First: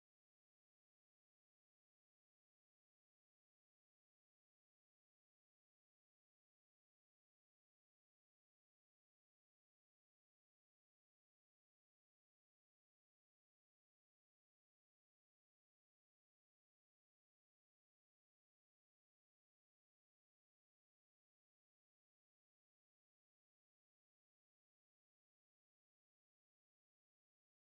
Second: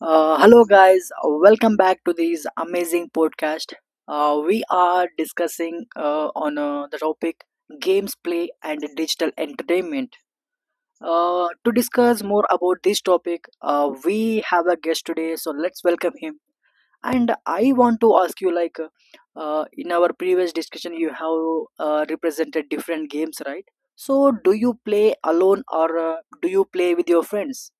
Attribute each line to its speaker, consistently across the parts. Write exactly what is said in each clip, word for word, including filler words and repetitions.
Speaker 1: Uh, hello, guys. Welcome back to this amazing podcast. Uh, we are discussing uh, on uh, the topic games play and digital entertainment. Uh, to discuss more about this topic, uh, we have a guest today, so let's welcome him. And I want to ask you, like, uh, in our previous discussion, you have uh, represented different games, right? So, do you play alone or uh, do you play with your friends?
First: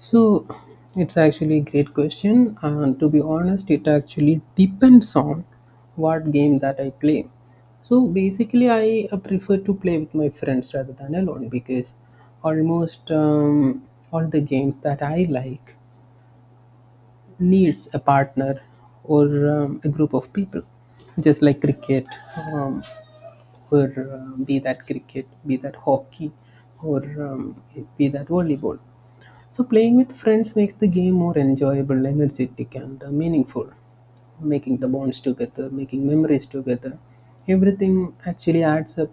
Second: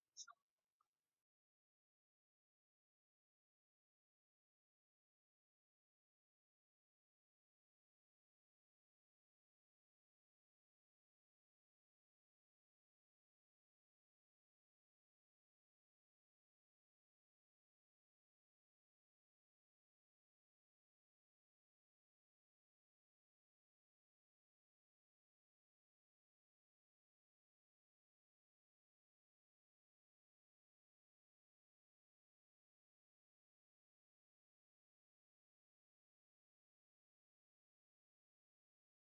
Speaker 2: So it's actually a great question. And to be honest, it actually depends on what game that I play. So basically, I uh, prefer to play with my friends rather than alone because almost um, all the games that I like needs a partner or um, a group of people, just like cricket. Um, or uh, be that cricket, be that hockey, or um, be that volleyball. So, playing with friends makes the game more enjoyable, energetic, and uh, meaningful. Making the bonds together, making memories together, everything actually adds up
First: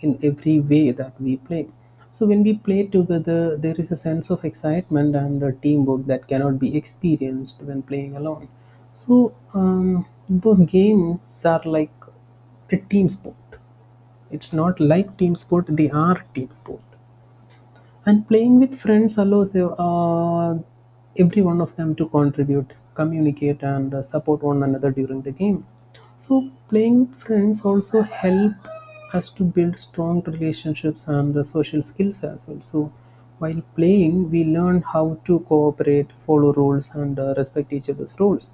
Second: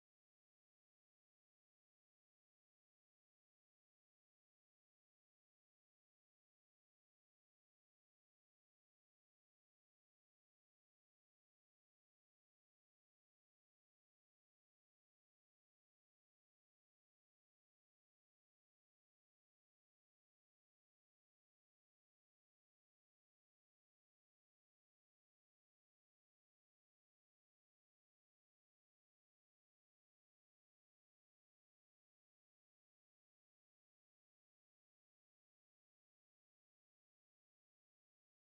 Speaker 2: in every way that we play. So, when we play together, there is a sense of excitement and a teamwork that cannot be experienced when playing alone. So, um, those games are like a team sport, it's not like team sport, they are team sport. And playing with friends allows uh, every one of them to contribute, communicate, and uh, support one another during the game. So, playing with friends also help us to build strong relationships and uh, social skills as well. So, while playing, we learn how to cooperate, follow rules, and uh, respect each other's roles.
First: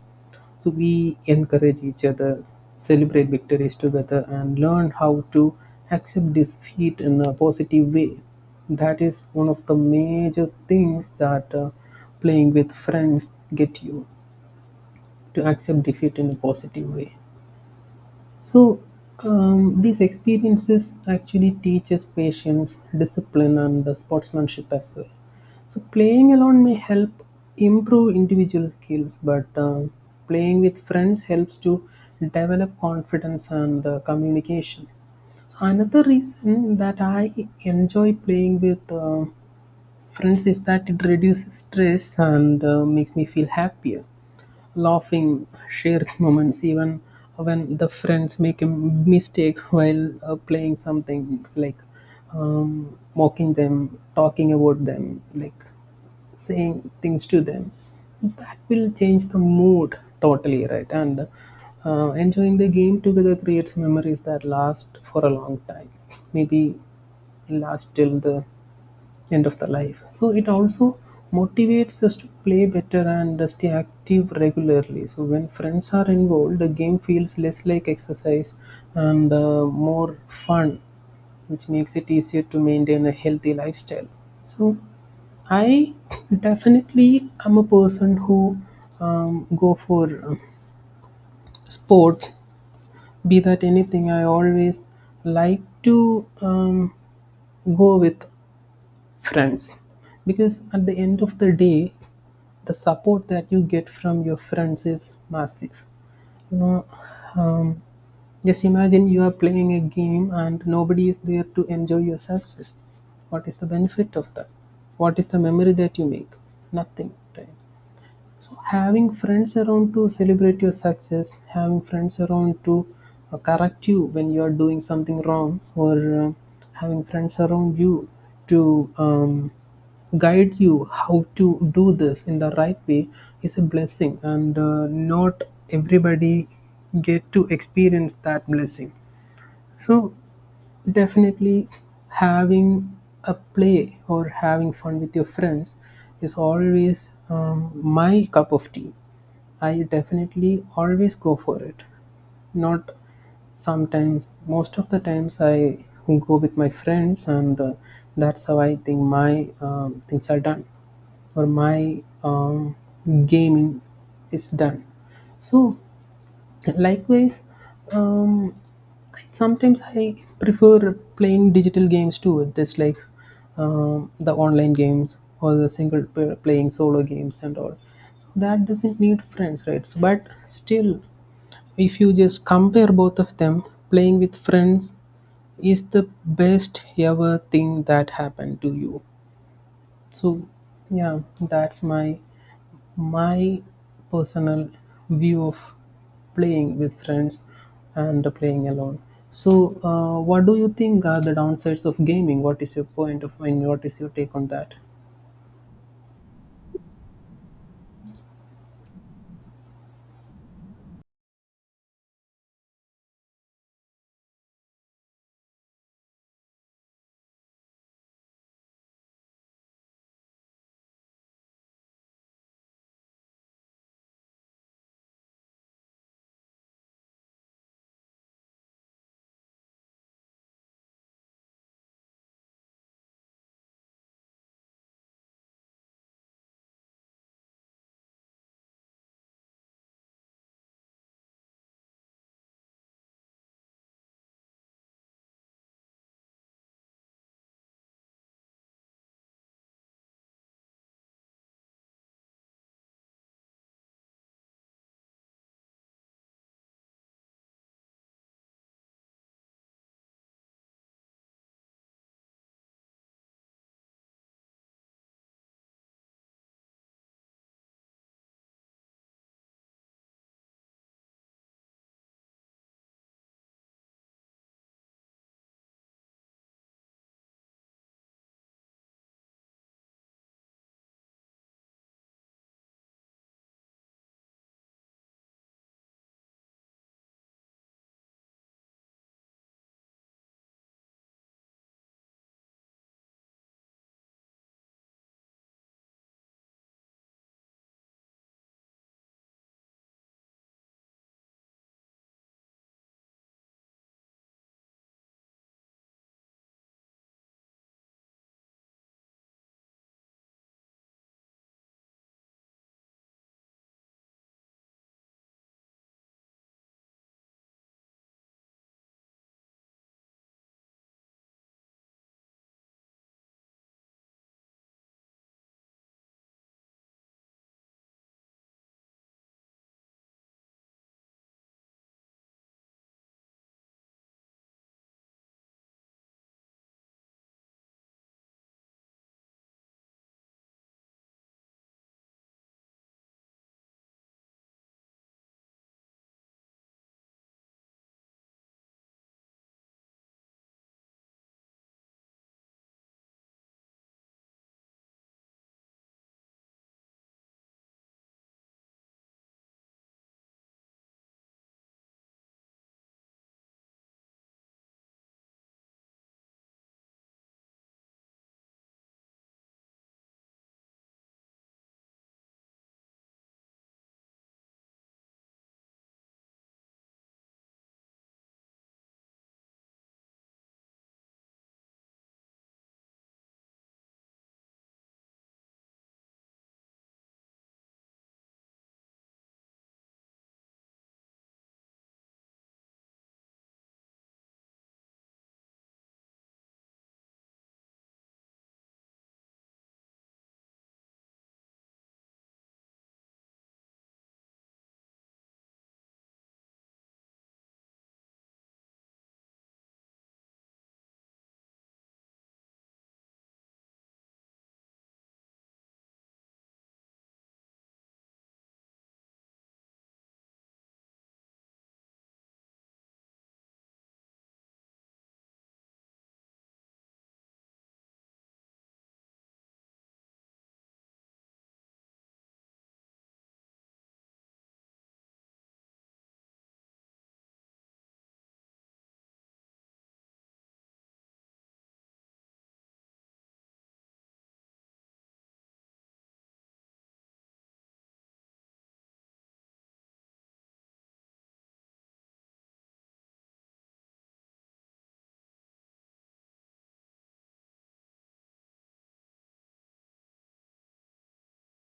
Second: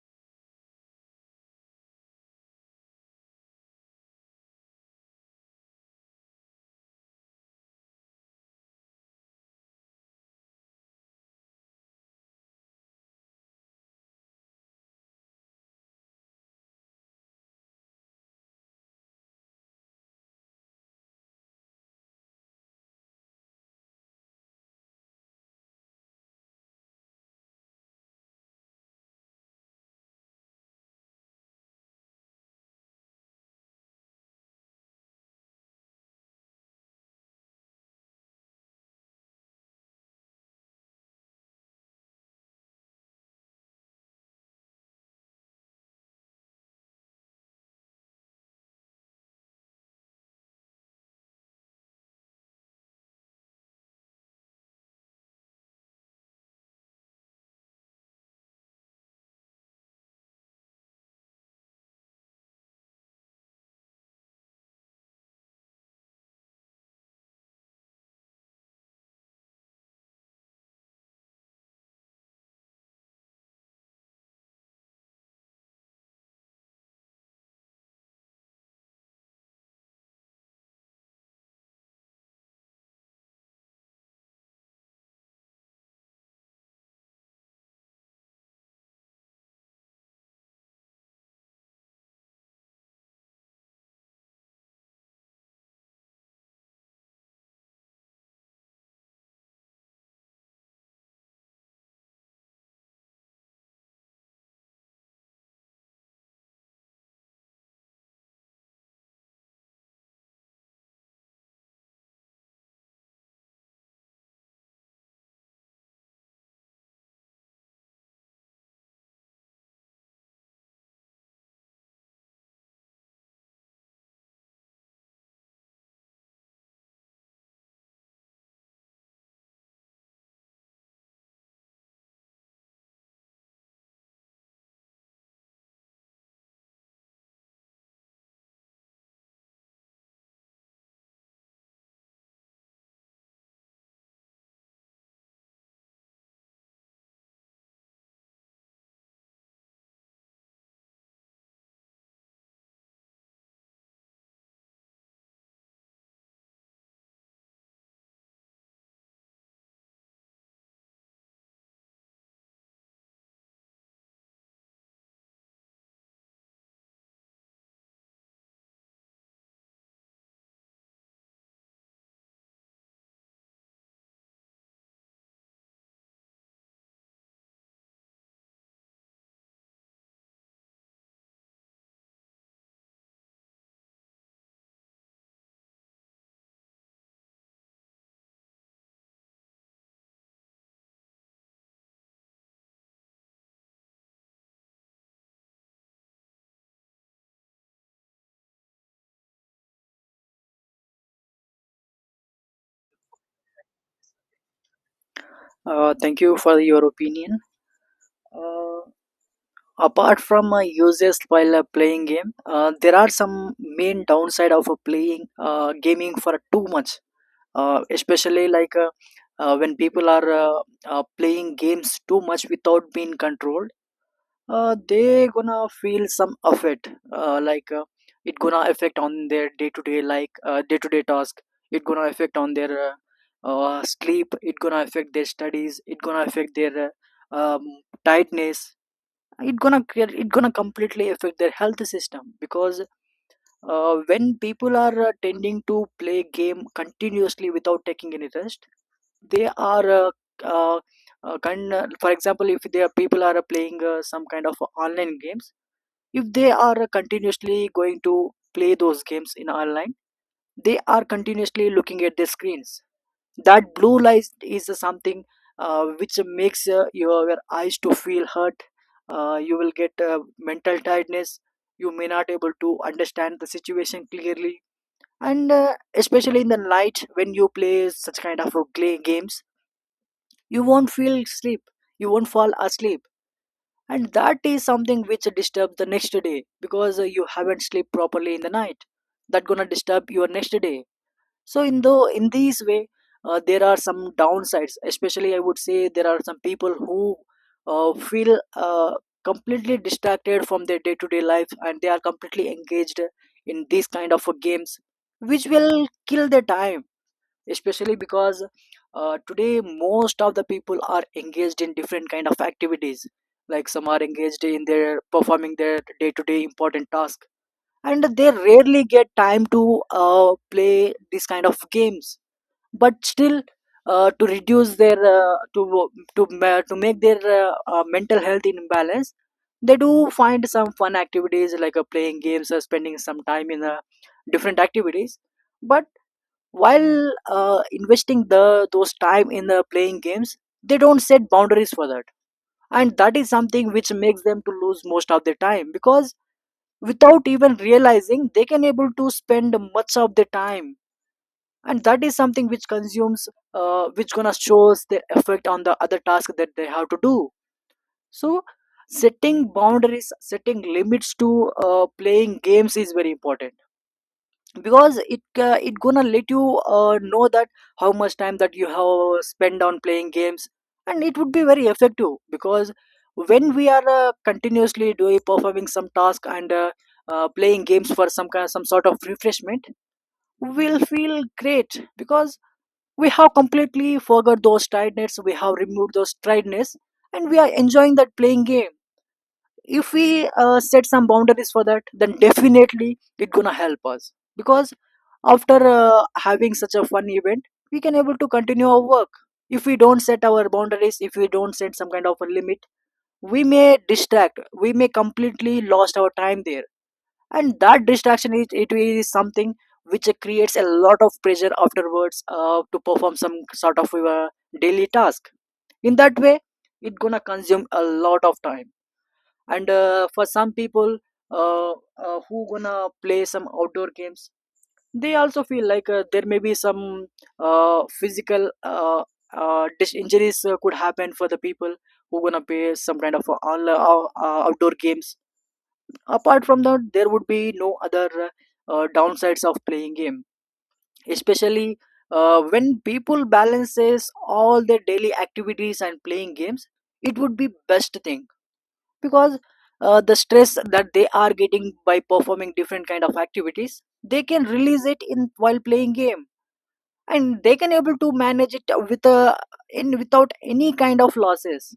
Speaker 2: So we encourage each other, celebrate victories together, and learn how to accept defeat in a positive way. That is one of the major things that uh, playing with friends get you to accept defeat in a positive way. So, um, these experiences actually teaches patience, discipline, and the sportsmanship as well. So, playing alone may help improve individual skills, but um playing with friends helps to develop confidence and uh, communication. So, another reason that I enjoy playing with uh, friends is that it reduces stress and uh, makes me feel happier, laughing, shared moments, even when the friends make a mistake while uh, playing something, like um, mocking them, talking about them, like saying things to them that will change the mood totally, right? And uh, enjoying the game together creates memories that last for a long time, maybe last till the end of the life. So it also motivates us to play better and stay active regularly. So when friends are involved, the game feels less like exercise and uh, more fun, which makes it easier to maintain a healthy lifestyle. So I definitely am a person who um, go for uh, sports, be that anything. I always like to um, go with friends because at the end of the day the support that you get from your friends is massive you know um, just imagine you are playing a game and nobody is there to enjoy your success. What is the benefit of that? What is the memory that you make? Nothing, right? So having friends around to celebrate your success, having friends around to uh, correct you when you are doing something wrong, or uh, having friends around you to um, guide you how to do this in the right way is a blessing, and uh, not everybody get to experience that blessing. So definitely having a play or having fun with your friends is always um, my cup of tea. I definitely always go for it. Not sometimes, most of the times I go with my friends, and uh, that's how I think my um, things are done or my um, gaming is done. So likewise, um, I- sometimes I prefer playing digital games too, just like um, the online games or the single p- playing solo games and all that doesn't need friends, right? So, but still, if you just compare both of them, playing with friends is the best ever thing that happened to you. So yeah, that's my my personal view of playing with friends and playing alone. So, uh, what do you think are the downsides of gaming? What is your point of view? What is your take on that?
Speaker 1: Uh, thank you for your opinion. Uh, Apart from uh, uses while uh, playing game, uh, there are some main downside of uh, playing uh, gaming for too much, uh, especially like, uh, uh, when people are, uh, uh, playing games too much without being controlled, uh, they gonna feel some effect, uh, like, uh, it gonna affect on their day to day, like, uh, day to day task. It gonna affect on their uh, uh, sleep. It gonna affect their studies. It gonna affect their uh, um, tightness. It gonna cre- it gonna completely affect their health system, because uh, when people are uh, tending to play game continuously without taking any rest, they are uh, uh, uh, kind uh, for example, if their people are uh, playing uh, some kind of online games, if they are uh, continuously going to play those games in online, they are continuously looking at their screens. That blue light is something uh, which makes uh, your, your eyes to feel hurt. Uh, you will get uh, mental tiredness. You may not able to understand the situation clearly. And uh, especially in the night, when you play such kind of uh, gla- games, you won't feel sleep, you won't fall asleep. And that is something which disturbs the next day, because uh, you haven't slept properly in the night. That gonna disturb your next day. So, in though in these way, uh, there are some downsides. Especially, I would say, there are some people who uh, feel uh, completely distracted from their day to day life, and they are completely engaged in these kind of uh, games, which will kill their time. Especially because uh, today most of the people are engaged in different kind of activities. Like, some are engaged in their performing their day to day important tasks, and they rarely get time to uh, play these kind of games. But still, uh, to reduce their uh, to to ma- to make their uh, uh, mental health in imbalance, they do find some fun activities, like uh, playing games or spending some time in uh, different activities. But while uh, investing the those time in uh, playing games, they don't set boundaries for that. And that is something which makes them to lose most of their time, because without even realizing, they can able to spend much of their time. And that is something which consumes, uh, which gonna shows the effect on the other task that they have to do. So, setting boundaries, setting limits to uh, playing games is very important, because it uh, it gonna let you uh, know that how much time that you have spent on playing games. And it would be very effective, because when we are uh, continuously doing performing some task, and uh, uh, playing games for some kind, some sort of refreshment, we'll feel great, because we have completely forgot those tiredness, we have removed those tiredness, and we are enjoying that playing game. If we uh, set some boundaries for that, then definitely it gonna help us, because after uh, having such a fun event, we can able to continue our work. If we don't set our boundaries, if we don't set some kind of a limit, we may distract, we may completely lost our time there. And that distraction is, it is something which creates a lot of pressure afterwards, uh, to perform some sort of uh, daily task. In that way, it gonna consume a lot of time. And uh, for some people, uh, uh, who gonna play some outdoor games, they also feel like uh, there may be some uh, physical uh, uh, dis- injuries uh, could happen for the people who gonna play some kind of uh, all, uh, uh, outdoor games. Apart from that, there would be no other uh, uh, downsides of playing game. Especially uh, when people balances all their daily activities and playing games, it would be best thing. Because uh, the stress that they are getting by performing different kind of activities, they can release it in while playing game. And they can able to manage it with a, in without any kind of losses.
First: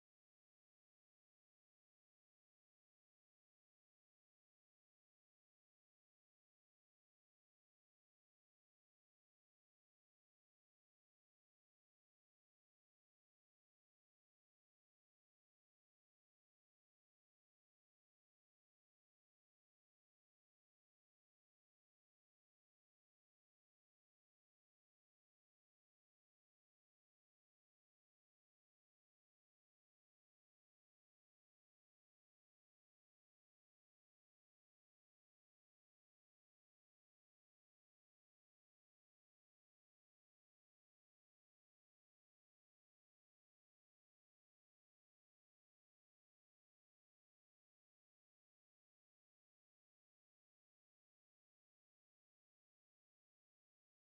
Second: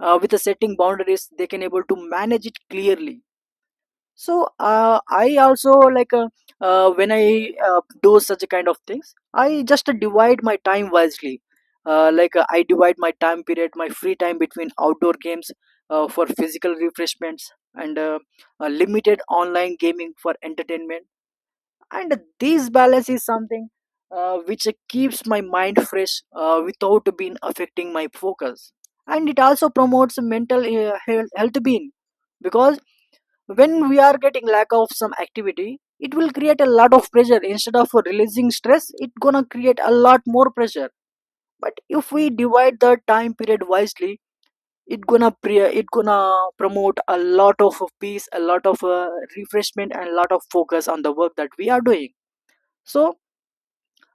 Speaker 1: uh, with a setting boundaries, they can able to manage it clearly. So, uh, I also like, uh, uh, when I uh, do such kind of things, I just divide my time wisely. uh, like uh, I divide my time period, my free time, between outdoor games uh, for physical refreshments, and uh, uh, limited online gaming for entertainment. And this balance is something uh, which keeps my mind fresh uh, without being affecting my focus. And it also promotes mental uh, health health being, because when we are getting lack of some activity, it will create a lot of pressure. Instead of releasing stress, it gonna create a lot more pressure. But if we divide the time period wisely, it gonna pre- it gonna promote a lot of peace, a lot of uh, refreshment, and a lot of focus on the work that we are doing. So,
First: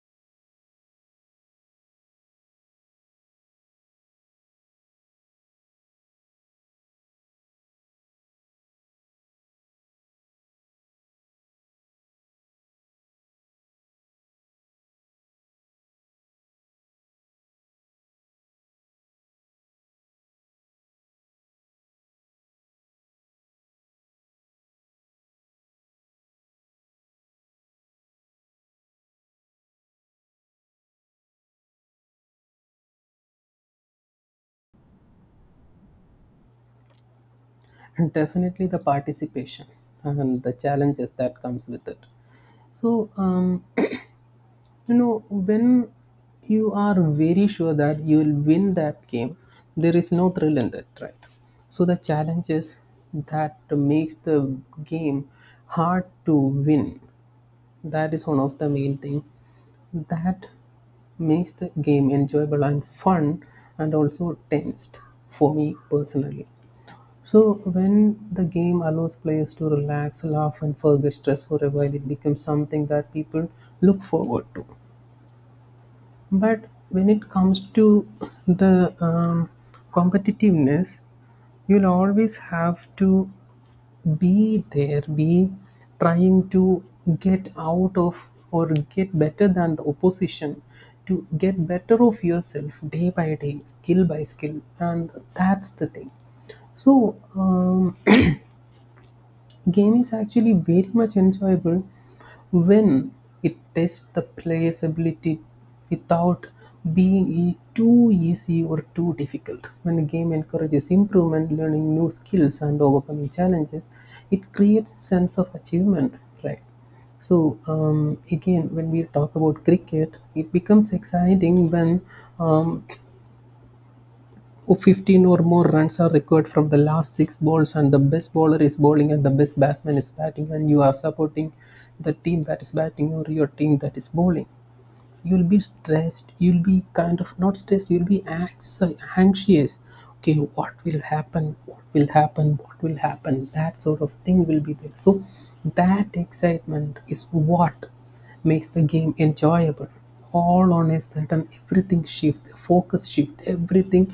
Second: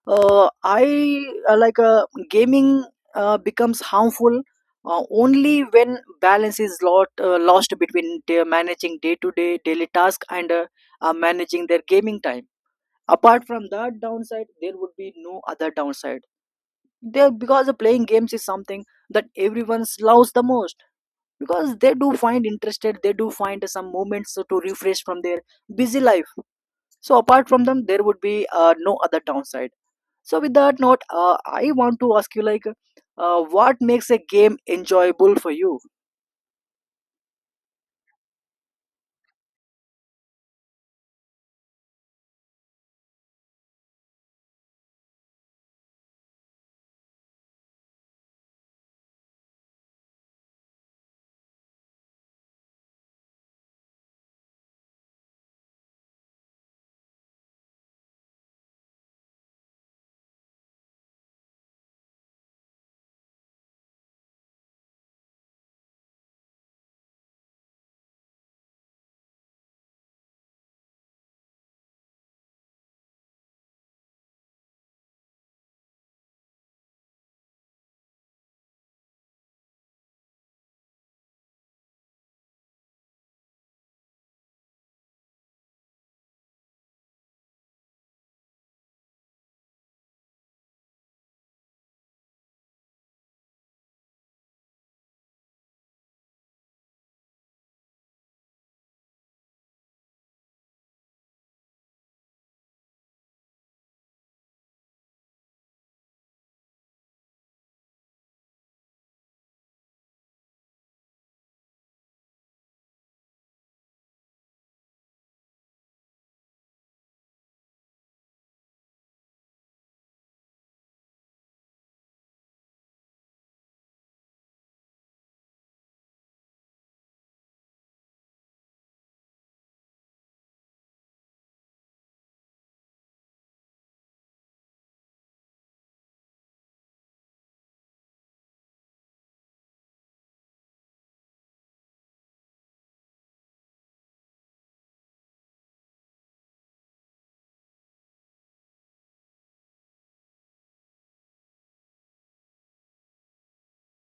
Speaker 1: uh, I uh, like uh, gaming uh, becomes harmful uh, only when balance is lot, uh, lost between day, managing day to day daily task, and uh, uh, managing their gaming time. Apart from that downside, there would be no other downside. There, because playing games is something that everyone loves the most, because they do find interested, they do find some moments to refresh from their busy life. So apart from them, there would be uh, no other downside. So with that note, uh, I want to ask you, like, uh, what makes a game enjoyable for you?
Speaker 2: And definitely the participation and the challenges that comes with it. So, um, you know when you are very sure that you will win that game, there is no thrill in it, right? So the challenge is that makes the game hard to win. That is one of the main thing that makes the game enjoyable and fun, and also tensed, for me personally. So, when the game allows players to relax, laugh, and forget stress for a while, it becomes something that people look forward to. But when it comes to the um, competitiveness, you'll always have to be there, be trying to get out of or get better than the opposition, to get better of yourself day by day, skill by skill. And that's the thing. So, um, game is actually very much enjoyable when it tests the player's ability without being e- too easy or too difficult. When a game encourages improvement, learning new skills, and overcoming challenges, it creates a sense of achievement, right? So um, again, when we talk about cricket, it becomes exciting when um, fifteen or more runs are required from the last six balls, and the best bowler is bowling and the best batsman is batting, and you are supporting the team that is batting or your team that is bowling. You'll be stressed, you'll be kind of not stressed, you'll be anxi- anxious. Okay, what will happen, what will happen, what will happen, that sort of thing will be there. So that excitement is what makes the game enjoyable. All on a sudden, everything shift, focus shift, everything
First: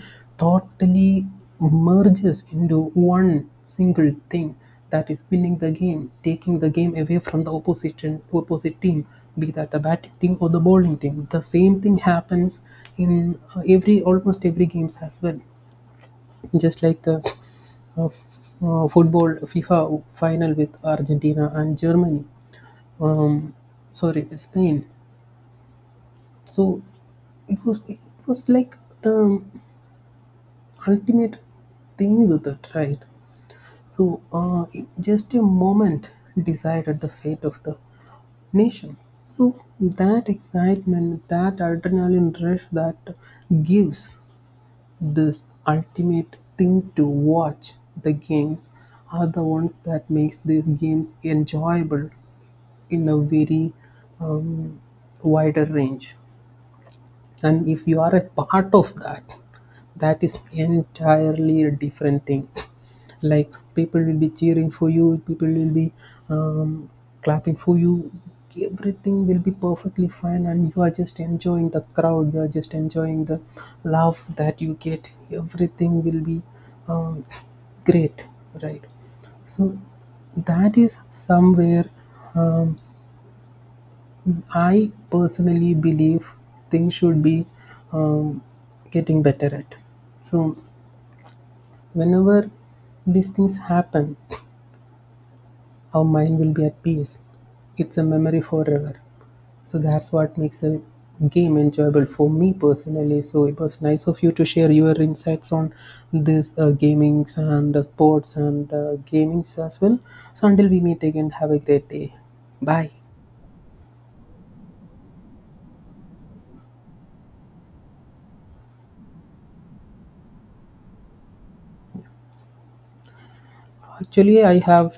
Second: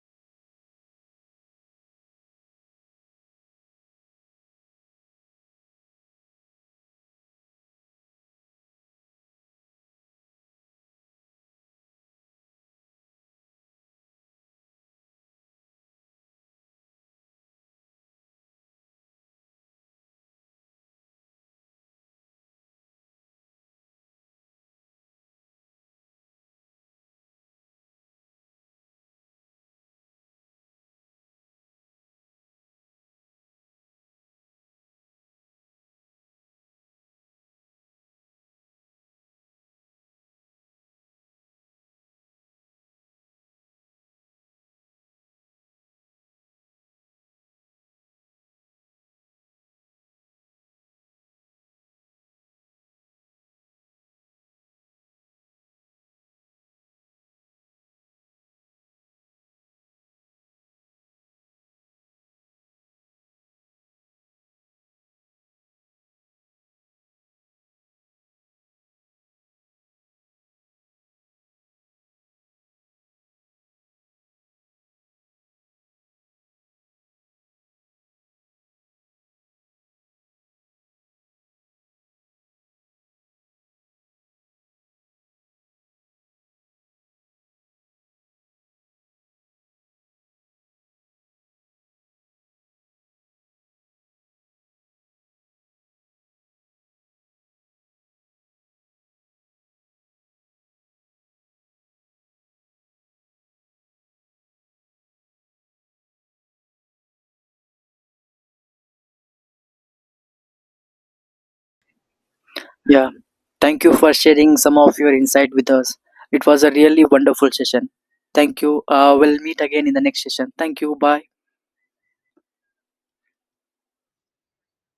Speaker 2: totally merges into one single thing, that is winning the game, taking the game away from the opposite opposite team, be that the batting team or the bowling team, the same thing happens in uh, every, almost every games as well. Just like the uh, f- uh, football FIFA final with Argentina and Germany, um, sorry, Spain. So it was it was like the ultimate thing with it, right? So uh, it- just a moment decided the fate of the nation. So that excitement, that adrenaline rush that gives this ultimate thing to watch the games are the ones that makes these games enjoyable in a very um, wider range. And if you are a part of that, that is entirely a different thing. Like people will be cheering for you, people will be um, clapping for you, everything will be perfectly fine and you are just enjoying the crowd, you are just enjoying the love that you get, everything will be um, great, right? So that is somewhere, um, I personally believe things should be um, getting better at. So, whenever these things happen, our mind will be at peace. It's a memory forever. So, that's what makes a game enjoyable for me personally. So, it was nice of you to share your insights on this uh, gamings and uh, sports and uh, gamings as well. So, until we meet again, have a great day. Bye.
Speaker 1: Yeah, thank you for sharing some of your insight with us. It was a really wonderful session. Thank you. Uh, we'll meet again in the next session. Thank you. Bye.
Speaker 2: Actually, I have